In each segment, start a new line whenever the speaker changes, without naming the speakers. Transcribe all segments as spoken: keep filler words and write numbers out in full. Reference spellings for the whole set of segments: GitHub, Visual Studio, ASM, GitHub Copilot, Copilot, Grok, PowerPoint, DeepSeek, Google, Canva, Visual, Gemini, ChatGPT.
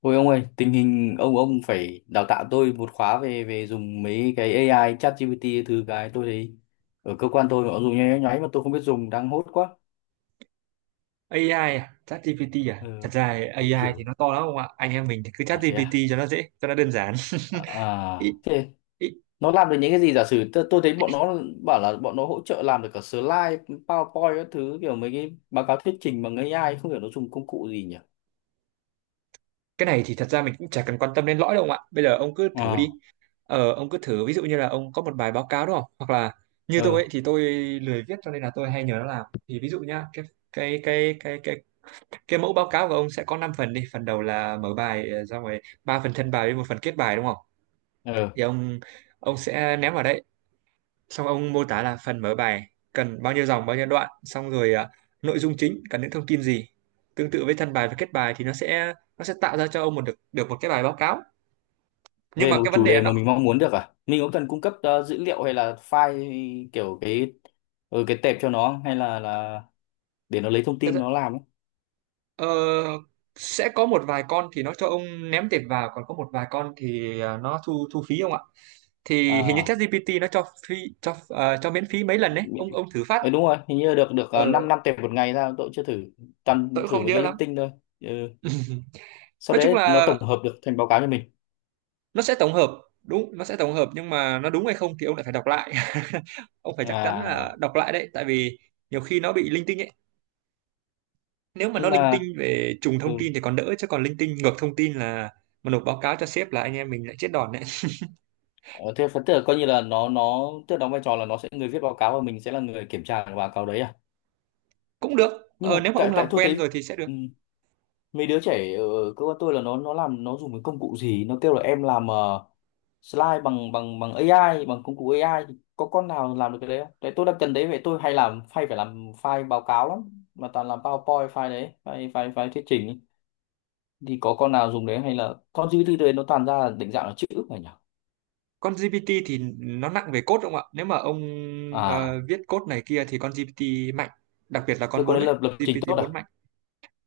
Ôi ông ơi, tình hình ông ông phải đào tạo tôi một khóa về về dùng mấy cái a i, ChatGPT thứ cái tôi thấy ở cơ quan tôi họ dùng nháy nháy mà tôi không biết dùng đang hốt quá.
a i à? ChatGPT à? Thật
Ừ,
ra
kiểu
a i thì
kiểu
nó to lắm không ạ? Anh em mình thì cứ
là thế
ChatGPT
à?
cho nó dễ, cho nó đơn giản. Ý,
À, thế
ý,
nó làm được những cái gì giả sử tôi, tôi thấy bọn nó bảo là bọn nó hỗ trợ làm được cả slide, PowerPoint các thứ kiểu mấy cái báo cáo thuyết trình bằng a i không hiểu nó dùng công cụ gì nhỉ?
Cái này thì thật ra mình cũng chả cần quan tâm đến lõi đâu ông ạ. Bây giờ ông cứ thử
À,
đi. Ờ, ông cứ thử ví dụ như là ông có một bài báo cáo, đúng không? Hoặc là như tôi
ờ,
ấy thì tôi lười viết cho nên là tôi hay nhờ nó làm. Thì ví dụ nhá, cái cái cái cái cái cái mẫu báo cáo của ông sẽ có năm phần đi. Phần đầu là mở bài, ờ, xong rồi ba phần thân bài với một phần kết bài, đúng không?
ờ.
Thì ông ông sẽ ném vào đấy, xong ông mô tả là phần mở bài cần bao nhiêu dòng, bao nhiêu đoạn, xong rồi à, nội dung chính cần những thông tin gì, tương tự với thân bài và kết bài. Thì nó sẽ nó sẽ tạo ra cho ông một được được một cái bài báo cáo, nhưng
Về
mà
một
cái vấn
chủ
đề là
đề
nó
mà mình mong muốn được, à mình có cần cung cấp ờ, dữ liệu hay là file kiểu cái, ừ, cái tệp cho nó không? Hay là là để nó lấy thông
thật
tin
ra-
nó làm ấy?
ờ, sẽ có một vài con thì nó cho ông ném tiền vào, còn có một vài con thì à, nó thu thu phí không ạ. Thì hình như
à
ChatGPT nó cho phí, cho ờ, cho miễn phí mấy lần đấy,
mình-
ông ông thử phát.
Ê, đúng rồi hình như được được 5 năm năm
ờ
tệp một ngày, ra tôi cũng chưa thử,
tôi
toàn
cũng
thử
không
mấy
nhớ
cái
lắm.
linh tinh thôi. Ừ, sau
Nói chung
đấy nó
là
tổng hợp được thành báo cáo cho mình
nó sẽ tổng hợp. Đúng, nó sẽ tổng hợp, nhưng mà nó đúng hay không thì ông lại phải đọc lại. Ông phải chắc chắn là
à?
đọc lại đấy, tại vì nhiều khi nó bị linh tinh ấy. Nếu mà nó
Nhưng
linh tinh
mà
về trùng
ừ,
thông tin thì còn đỡ, chứ còn linh tinh ngược thông tin là mà nộp báo cáo cho sếp là anh em mình lại chết đòn đấy.
ờ, thế phần tức coi như là nó nó tức đóng vai trò là nó sẽ người viết báo cáo và mình sẽ là người kiểm tra cái báo cáo đấy à?
Cũng được.
Nhưng
Ờ,
mà
nếu mà ông
tại
làm
tại tôi
quen rồi
thấy
thì sẽ được.
ừ, mấy đứa trẻ ở ở cơ quan tôi là nó nó làm nó dùng cái công cụ gì nó kêu là em làm ờ, slide bằng bằng bằng a i bằng công cụ a i thì có con nào làm được cái đấy không? Đấy tôi đang cần đấy, vậy tôi hay làm file, phải làm file báo cáo lắm mà toàn làm PowerPoint file đấy, file file file thuyết trình ấy. Thì có con nào dùng đấy hay là con gi pi ti đấy nó toàn ra là định dạng là chữ phải nhỉ?
Con giê pê tê thì nó nặng về code, đúng không ạ? Nếu mà ông
À
ờ, viết code này kia thì con giê pê tê mạnh, đặc biệt là
tôi
con
có
bốn
nên
ấy.
lập lập trình
GPT
tốt à?
bốn mạnh,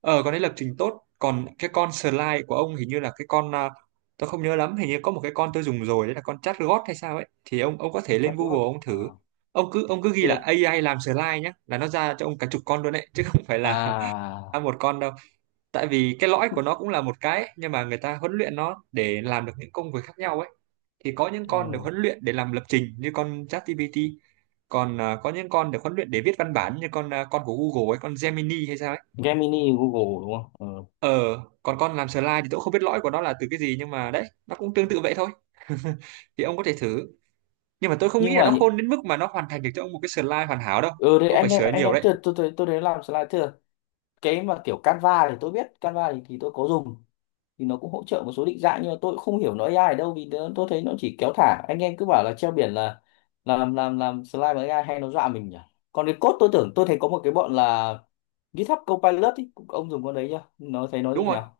ờ con ấy lập trình tốt. Còn cái con slide của ông hình như là cái con à, tôi không nhớ lắm, hình như có một cái con tôi dùng rồi đấy là con chatbot hay sao ấy. Thì ông ông có thể
Chắc
lên
tốt.
Google ông
À,
thử. Ông cứ ông cứ ghi
tức
là
là
a i làm slide nhá là nó ra cho ông cả chục con luôn đấy, chứ không phải là ra
à
một con đâu. Tại vì cái lõi của nó cũng là một cái ấy, nhưng mà người ta huấn luyện nó để làm được những công việc khác nhau ấy. Thì có những con được
ừ.
huấn luyện để làm lập trình như con ChatGPT, còn à, có những con được huấn luyện để viết văn bản như con à, con của Google ấy, con Gemini hay sao ấy.
Gemini Google đúng không? Ừ.
Ờ, Còn con làm slide thì tôi cũng không biết lõi của nó là từ cái gì, nhưng mà đấy, nó cũng tương tự vậy thôi. Thì ông có thể thử. Nhưng mà tôi không nghĩ
Nhưng
là
mà
nó
những-
khôn đến mức mà nó hoàn thành được cho ông một cái slide hoàn hảo đâu.
ừ đấy,
Ông phải
anh em
sửa
anh
nhiều
em
đấy.
tôi tôi tôi, tôi đấy làm slide thưa, cái mà kiểu Canva thì tôi biết Canva thì, thì tôi có dùng, thì nó cũng hỗ trợ một số định dạng nhưng mà tôi cũng không hiểu nó a i ở đâu vì nó, tôi thấy nó chỉ kéo thả, anh em cứ bảo là treo biển là là làm làm làm slide bằng a i hay nó dọa mình nhỉ. Còn cái code tôi tưởng tôi thấy có một cái bọn là GitHub Copilot ý, cũng- ông dùng con đấy chưa, nó thấy nó
Đúng
như
rồi.
nào.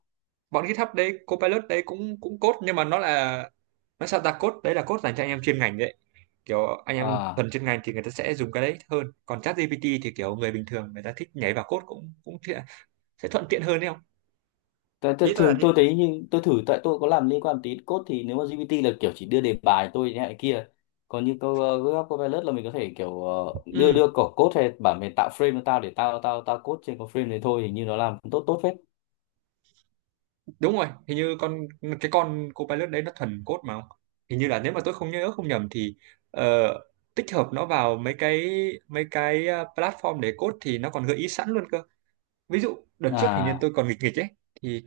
Bọn GitHub đấy, Copilot đấy cũng cũng code, nhưng mà nó là nó sao ta code, đấy là code dành cho anh em chuyên ngành đấy. Kiểu anh em
À
thuần chuyên ngành thì người ta sẽ dùng cái đấy hơn. Còn ChatGPT thì kiểu người bình thường người ta thích nhảy vào code cũng cũng thiện- sẽ thuận tiện hơn đấy không?
Tại- tại
Ý tôi là
thường
thế.
tôi thấy như tôi thử, tại tôi có làm liên quan tí code thì nếu mà gi pi ti là kiểu chỉ đưa đề bài tôi thế này kia, còn như câu uh, Google Copilot là mình có thể kiểu ờ, đưa
Ừ.
đưa cỏ code hay bản mềm, tạo frame cho tao để tao tao tao code trên cái frame đấy thôi, hình như nó làm cũng tốt tốt phết.
Đúng rồi, hình như con cái con Copilot đấy nó thuần code mà không. Hình như là nếu mà tôi không nhớ không nhầm thì ờ, tích hợp nó vào mấy cái mấy cái ờ, platform để code thì nó còn gợi ý sẵn luôn cơ. Ví dụ đợt trước hình như
À
tôi còn nghịch nghịch ấy. Thì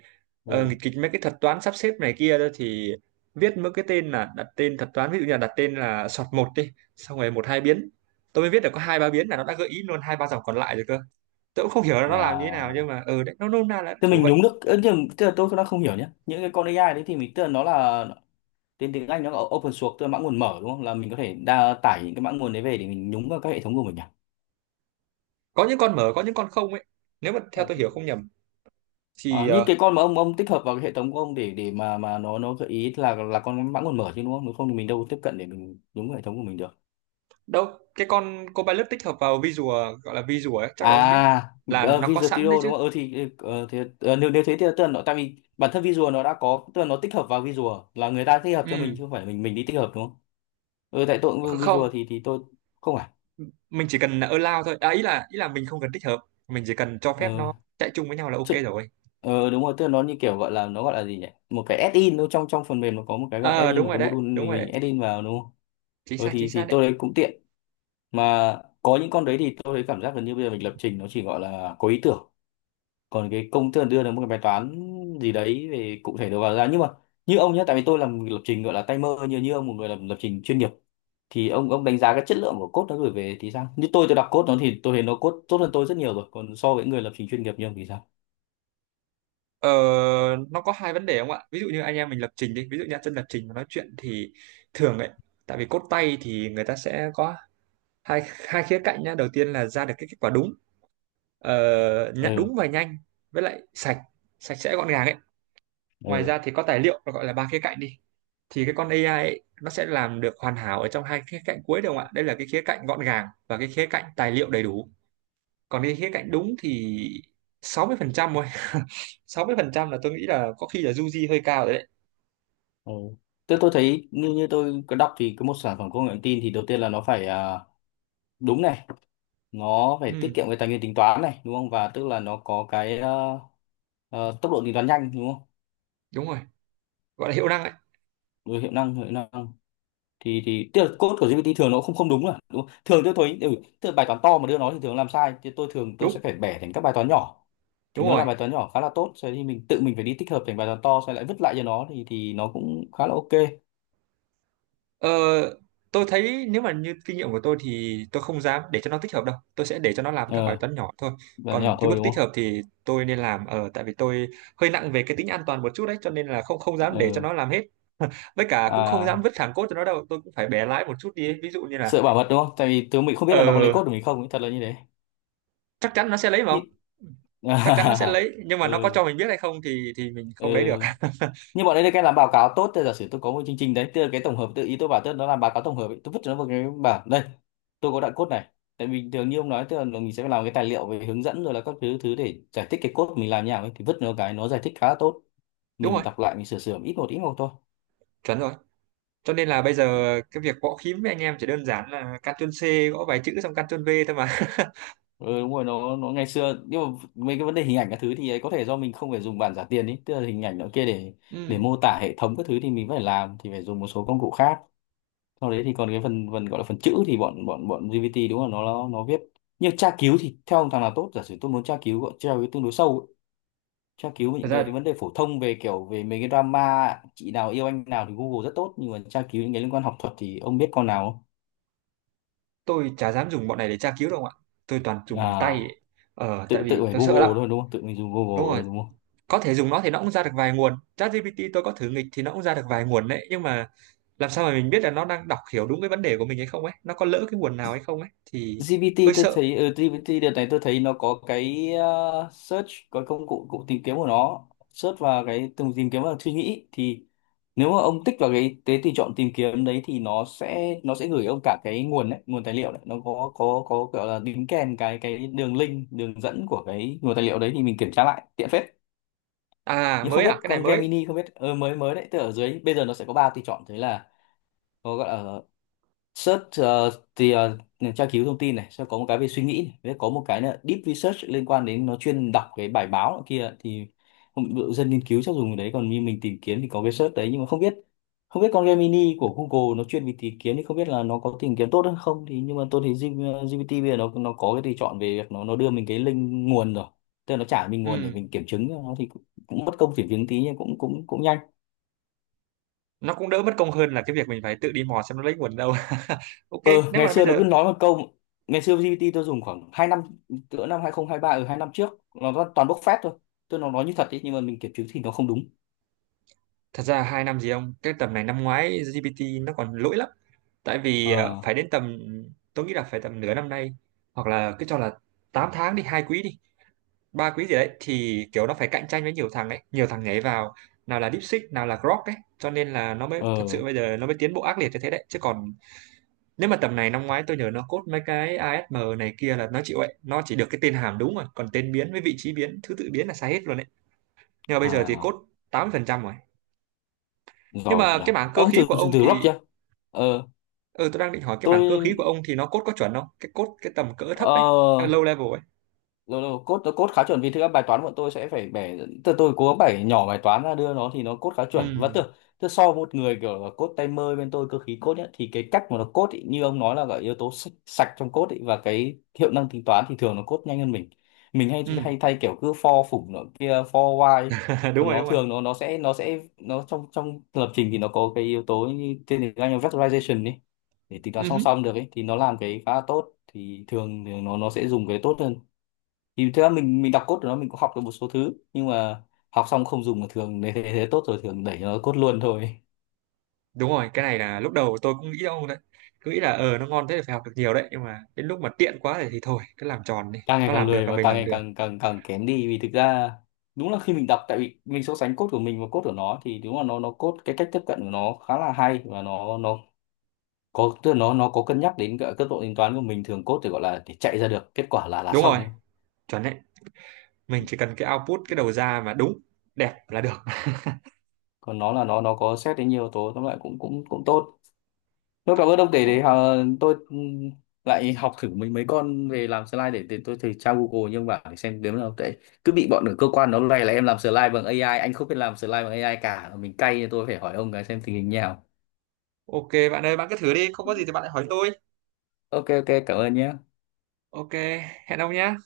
ờ,
ừ
nghịch nghịch mấy cái thuật toán sắp xếp này kia đó, thì viết mấy cái tên là đặt tên thuật toán, ví dụ như là đặt tên là sort một đi, xong rồi một hai biến, tôi mới viết được có hai ba biến là nó đã gợi ý luôn hai ba dòng còn lại rồi cơ. Tôi cũng không hiểu là nó làm như thế nào,
à
nhưng mà ừ đấy, nó nôm na là
thế
kiểu
mình
vậy.
nhúng được ơ, nhưng tức là tôi đang không hiểu nhé, những cái con a i đấy thì mình tức là nó là tên tiếng Anh nó là open source tức là mã nguồn mở đúng không, là mình có thể đa tải những cái mã nguồn đấy về để mình nhúng vào các hệ thống của mình à.
Có những con mở, có những con không ấy. Nếu mà theo tôi hiểu không nhầm
À,
thì
như
ờ,
cái con mà ông ông tích hợp vào cái hệ thống của ông để để mà mà nó nó gợi ý là là con mã nguồn mở chứ đúng không? Nếu không thì mình đâu tiếp cận để mình đúng hệ thống của mình được.
đâu, cái con Copilot tích hợp vào Visual, gọi là Visual ấy chắc
À,
là ông biết, là
ờ,
nó có
Visual
sẵn đấy
Studio
chứ.
đúng không? Ừ thì ờ, thì ờ, nếu nếu thế thì tức là nó tại vì bản thân Visual nó đã có, tức là nó tích hợp vào Visual là người ta tích hợp cho mình
Ừ.
chứ không phải mình mình đi tích hợp đúng không? Ừ tại tôi cũng
kh-
dùng
không
Visual thì thì tôi không phải.
mình chỉ cần là allow thôi à, ý là ý là mình không cần tích hợp, mình chỉ cần cho phép
Ờ
nó chạy chung với nhau là ok
chứ-
rồi.
ờ, đúng rồi tức là nó như kiểu gọi là nó gọi là gì nhỉ? Một cái add-in, nó trong trong phần mềm nó có một cái gọi
ờ
add-in,
Đúng
một
rồi
cái
đấy,
module
đúng
mình
rồi
mình
đấy,
add-in vào đúng không?
chính
Ừ,
xác chính
thì
xác
thì
đấy.
tôi thấy cũng tiện mà, có những con đấy thì tôi thấy cảm giác gần như bây giờ mình lập trình nó chỉ gọi là có ý tưởng, còn cái công thức đưa được một cái bài toán gì đấy về cụ thể đầu vào ra, nhưng mà như ông nhé, tại vì tôi làm lập trình gọi là tay mơ, như như ông một người làm lập trình chuyên nghiệp thì ông ông đánh giá cái chất lượng của code nó gửi về thì sao, như tôi tôi đọc code nó thì tôi thấy nó code tốt hơn tôi rất nhiều rồi, còn so với người lập trình chuyên nghiệp như ông thì sao?
ờ, nó có hai vấn đề không ạ. Ví dụ như anh em mình lập trình đi, ví dụ như chân lập trình mà nói chuyện thì thường ấy, tại vì code tay thì người ta sẽ có hai hai khía cạnh nhá. Đầu tiên là ra được cái kết quả đúng, ờ, nhã-
Ừ
đúng và nhanh, với lại sạch sạch sẽ gọn gàng ấy. Ngoài
ừ
ra thì có tài liệu, nó gọi là ba khía cạnh đi. Thì cái con a i ấy, nó sẽ làm được hoàn hảo ở trong hai khía cạnh cuối được không ạ, đây là cái khía cạnh gọn gàng và cái khía cạnh tài liệu đầy đủ. Còn cái khía cạnh đúng thì sáu mươi phần trăm thôi. Sáu mươi phần trăm là tôi nghĩ là có khi là du di hơi cao rồi đấy.
ừ tôi tôi thấy như như tôi có đọc thì cái một sản phẩm công nghệ thông tin thì đầu tiên là nó phải à, đúng này, nó phải
Ừ,
tiết kiệm cái tài nguyên tính toán này đúng không, và tức là nó có cái ờ, ờ, tốc độ tính toán nhanh đúng không.
đúng rồi, gọi là hiệu năng ấy.
Rồi hiệu năng, hiệu năng thì thì tức là code của gi pi ti thường nó không không đúng là đúng không? Thường tôi thấy ừ, tức là bài toán to mà đưa nó thì thường làm sai, thì tôi thường tôi
Đúng,
sẽ phải bẻ thành các bài toán nhỏ thì
đúng
nó là
rồi.
bài toán nhỏ khá là tốt, sau thì mình tự mình phải đi tích hợp thành bài toán to xong lại vứt lại cho nó thì thì nó cũng khá là ok.
Ờ, tôi thấy nếu mà như kinh nghiệm của tôi thì tôi không dám để cho nó tích hợp đâu. Tôi sẽ để cho nó làm các bài
Ờ
toán nhỏ thôi.
bài
Còn
nhỏ
cái
thôi
bước
đúng
tích
không.
hợp thì tôi nên làm ở, tại vì tôi hơi nặng về cái tính an toàn một chút đấy, cho nên là không không dám để cho
Ờ
nó làm hết. Với cả cũng không dám
à
vứt thẳng cốt cho nó đâu, tôi cũng phải bẻ lái một chút đi. ấy. Ví dụ như là
sợ bảo mật đúng không, tại vì tôi mình không biết là nó có lấy
ờ
code của mình không ấy, thật là như thế.
chắc chắn nó sẽ lấy mà không?
Nhị-
Chắc chắn nó sẽ lấy, nhưng mà nó có
ừ.
cho mình biết hay không thì thì mình không lấy được.
Ừ. Nhưng bọn đấy được cái làm báo cáo tốt, thì giả sử tôi có một chương trình đấy tức là cái tổng hợp tự ý tôi bảo, tức là nó làm báo cáo tổng hợp ấy, tôi vứt cho nó vào cái bản đây, tôi có đoạn code này, tại vì thường như ông nói tức là mình sẽ phải làm cái tài liệu về hướng dẫn rồi là các thứ thứ để giải thích cái code mình làm như nào ấy, thì vứt nó cái nó giải thích khá là tốt,
Đúng rồi,
mình đọc lại mình sửa sửa ít một ít một thôi.
chuẩn rồi. Cho nên là bây giờ cái việc gõ phím với anh em chỉ đơn giản là Ctrl C, gõ vài chữ, xong Ctrl V thôi mà.
Ừ, đúng rồi nó nó ngày xưa nhưng mà mấy cái vấn đề hình ảnh các thứ thì ấy có thể do mình không phải dùng bản giả tiền ý, tức là hình ảnh nó kia để để
ừ
mô tả hệ thống các thứ thì mình phải làm thì phải dùng một số công cụ khác, sau đấy thì còn cái phần phần gọi là phần chữ thì bọn bọn bọn gi pi ti đúng là nó nó nó viết, nhưng tra cứu thì theo ông thằng nào tốt, giả sử tôi muốn tra cứu gọi tra cứu tương đối sâu ấy. Tra cứu về
Thật
những cái
ra
vấn đề phổ thông về kiểu về mấy cái drama chị nào yêu anh nào thì Google rất tốt, nhưng mà tra cứu những cái liên quan học thuật thì ông biết con nào không?
tôi chả dám dùng bọn này để tra cứu đâu ạ, tôi toàn dùng
À
bằng tay ấy. Ờ tại
tự tự
vì
phải
tôi sợ lắm.
Google thôi đúng không, tự mình dùng
Đúng
Google
rồi,
rồi đúng không.
có thể dùng nó thì nó cũng ra được vài nguồn. ChatGPT tôi có thử nghịch thì nó cũng ra được vài nguồn đấy, nhưng mà làm sao mà mình biết là nó đang đọc hiểu đúng cái vấn đề của mình hay không ấy, nó có lỡ cái nguồn nào hay không ấy thì
gi pi ti
hơi
tôi
sợ.
thấy ở gi pi ti đợt này tôi thấy nó có cái ờ, search, có công cụ cụ tìm kiếm của nó, search và cái từng tìm kiếm và suy nghĩ thì nếu mà ông tích vào cái cái tùy chọn tìm kiếm đấy thì nó sẽ nó sẽ gửi ông cả cái nguồn đấy nguồn tài liệu đấy, nó có có có kiểu là đính kèm cái cái đường link, đường dẫn của cái nguồn tài liệu đấy thì mình kiểm tra lại tiện phết.
À,
Nhưng không
mới. À,
biết
cái này
con
mới.
Gemini không biết ờ, mới mới đấy tức ở dưới bây giờ nó sẽ có ba tùy chọn thế là có gọi là Search ờ, thì ờ, tra cứu thông tin này, sẽ có một cái về suy nghĩ này, với có một cái là deep research liên quan đến nó chuyên đọc cái bài báo nọ kia thì không- ví dụ dân nghiên cứu chắc dùng cái đấy, còn như mình tìm kiếm thì có cái search đấy, nhưng mà không biết không biết con Gemini của Google nó chuyên về tìm kiếm thì không biết là nó có tìm kiếm tốt hay không thì, nhưng mà tôi thấy G- gi pi ti bây giờ nó nó có cái tùy chọn về việc nó nó đưa mình cái link nguồn rồi, tức là nó trả mình nguồn để
ừ
mình kiểm chứng cho nó thì cũng, cũng mất công kiểm chứng tí nhưng cũng cũng cũng nhanh.
nó cũng đỡ mất công hơn là cái việc mình phải tự đi mò xem nó lấy nguồn đâu. Ok.
Ờ,
nếu
ngày
mà bây
xưa nó
giờ
cứ nói một câu, ngày xưa gi pi ti tôi dùng khoảng hai năm, cỡ năm hai không hai ba, ở hai năm trước nó toàn toàn bốc phét thôi, tôi nó nói như thật ý, nhưng mà mình kiểm chứng thì nó không đúng.
Thật ra hai năm gì không, cái tầm này năm ngoái giê pê tê nó còn lỗi lắm. Tại vì ờ,
Ờ
phải đến tầm tôi nghĩ là phải tầm nửa năm nay, hoặc là cứ cho là tám tháng đi, hai quý đi, ba quý gì đấy, thì kiểu nó phải cạnh tranh với nhiều thằng ấy, nhiều thằng nhảy vào, nào là DeepSeek, nào là Grok ấy, cho nên là nó mới thật sự
ờ
bây giờ nó mới tiến bộ ác liệt như thế đấy. Chứ còn nếu mà tầm này năm ngoái, tôi nhớ nó code mấy cái a ét em này kia là nó chịu ấy, nó chỉ được cái tên hàm đúng rồi, còn tên biến với vị trí biến, thứ tự biến là sai hết luôn đấy. Nhưng mà bây giờ thì code
à
tám mươi phần trăm rồi. Nhưng
giỏi
mà
nhỉ.
cái mảng cơ
Ông
khí
thử
của
thử,
ông
thử
thì
rock chưa. Ờ
ừ tôi đang định hỏi cái mảng cơ khí
tôi
của ông thì nó cốt có chuẩn không, cái cốt cái tầm cỡ thấp
ờ
ấy, low level ấy.
lâu lâu code code khá chuẩn vì thực ra bài toán bọn tôi sẽ phải bẻ, từ tôi cố gắng bẻ nhỏ bài toán ra đưa nó thì nó code khá chuẩn, và
Ừ,
tưởng tức so với một người kiểu là code tay mơ bên tôi cơ khí code ấy, thì cái cách mà nó code ý, như ông nói là gọi yếu tố sạch, sạch trong code ý, và cái hiệu năng tính toán thì thường nó code nhanh hơn mình mình hay
ừ.
hay thay kiểu cứ for phủng nó kia for while,
Đúng
còn
rồi,
nó
đúng rồi.
thường nó nó sẽ nó sẽ nó trong trong lập trình thì nó có cái yếu tố như tên tiếng Anh là vectorization ấy, để tính toán
Ừ.
song
Hứ.
song được ấy thì nó làm cái khá là tốt, thì thường thì nó nó sẽ dùng cái tốt hơn, thì thực ra mình mình đọc code của nó mình cũng học được một số thứ nhưng mà học xong không dùng, mà thường nếu thế, thế tốt rồi thường đẩy nó code luôn thôi.
Đúng rồi, cái này là lúc đầu tôi cũng nghĩ ông đấy, cứ nghĩ là ờ nó ngon thế thì phải học được nhiều đấy, nhưng mà đến lúc mà tiện quá thì, thì thôi cứ làm tròn đi,
càng ngày
nó
càng
làm được
lười
là
và
mình
càng
làm
ngày
được.
càng càng càng kém đi vì thực ra đúng là khi mình đọc tại vì mình so sánh code của mình và code của nó thì đúng là nó nó code cái cách tiếp cận của nó khá là hay, và nó nó có tức là nó nó có cân nhắc đến cả cấp độ tính toán của mình, thường code thì gọi là để chạy ra được kết quả là là
Đúng
xong
rồi,
thôi,
chuẩn đấy, mình chỉ cần cái output, cái đầu ra mà đúng đẹp là được.
còn nó là nó nó có xét đến nhiều yếu tố, tóm lại cũng cũng cũng tốt. Thôi cảm ơn ông để
Ồ,
để ờ, tôi ừm, lại học thử mấy mấy con về làm slide để, để tôi thử tra Google nhưng mà để xem đếm nào tệ, cứ bị bọn ở cơ quan nó này là em làm slide bằng a i anh không biết làm slide bằng a i cả mình cay nên tôi phải hỏi ông cái xem tình hình như nào.
ok bạn ơi, bạn cứ thử đi, không có gì thì bạn lại hỏi tôi.
Ok ok cảm ơn nhé.
Ok, hẹn ông nhé.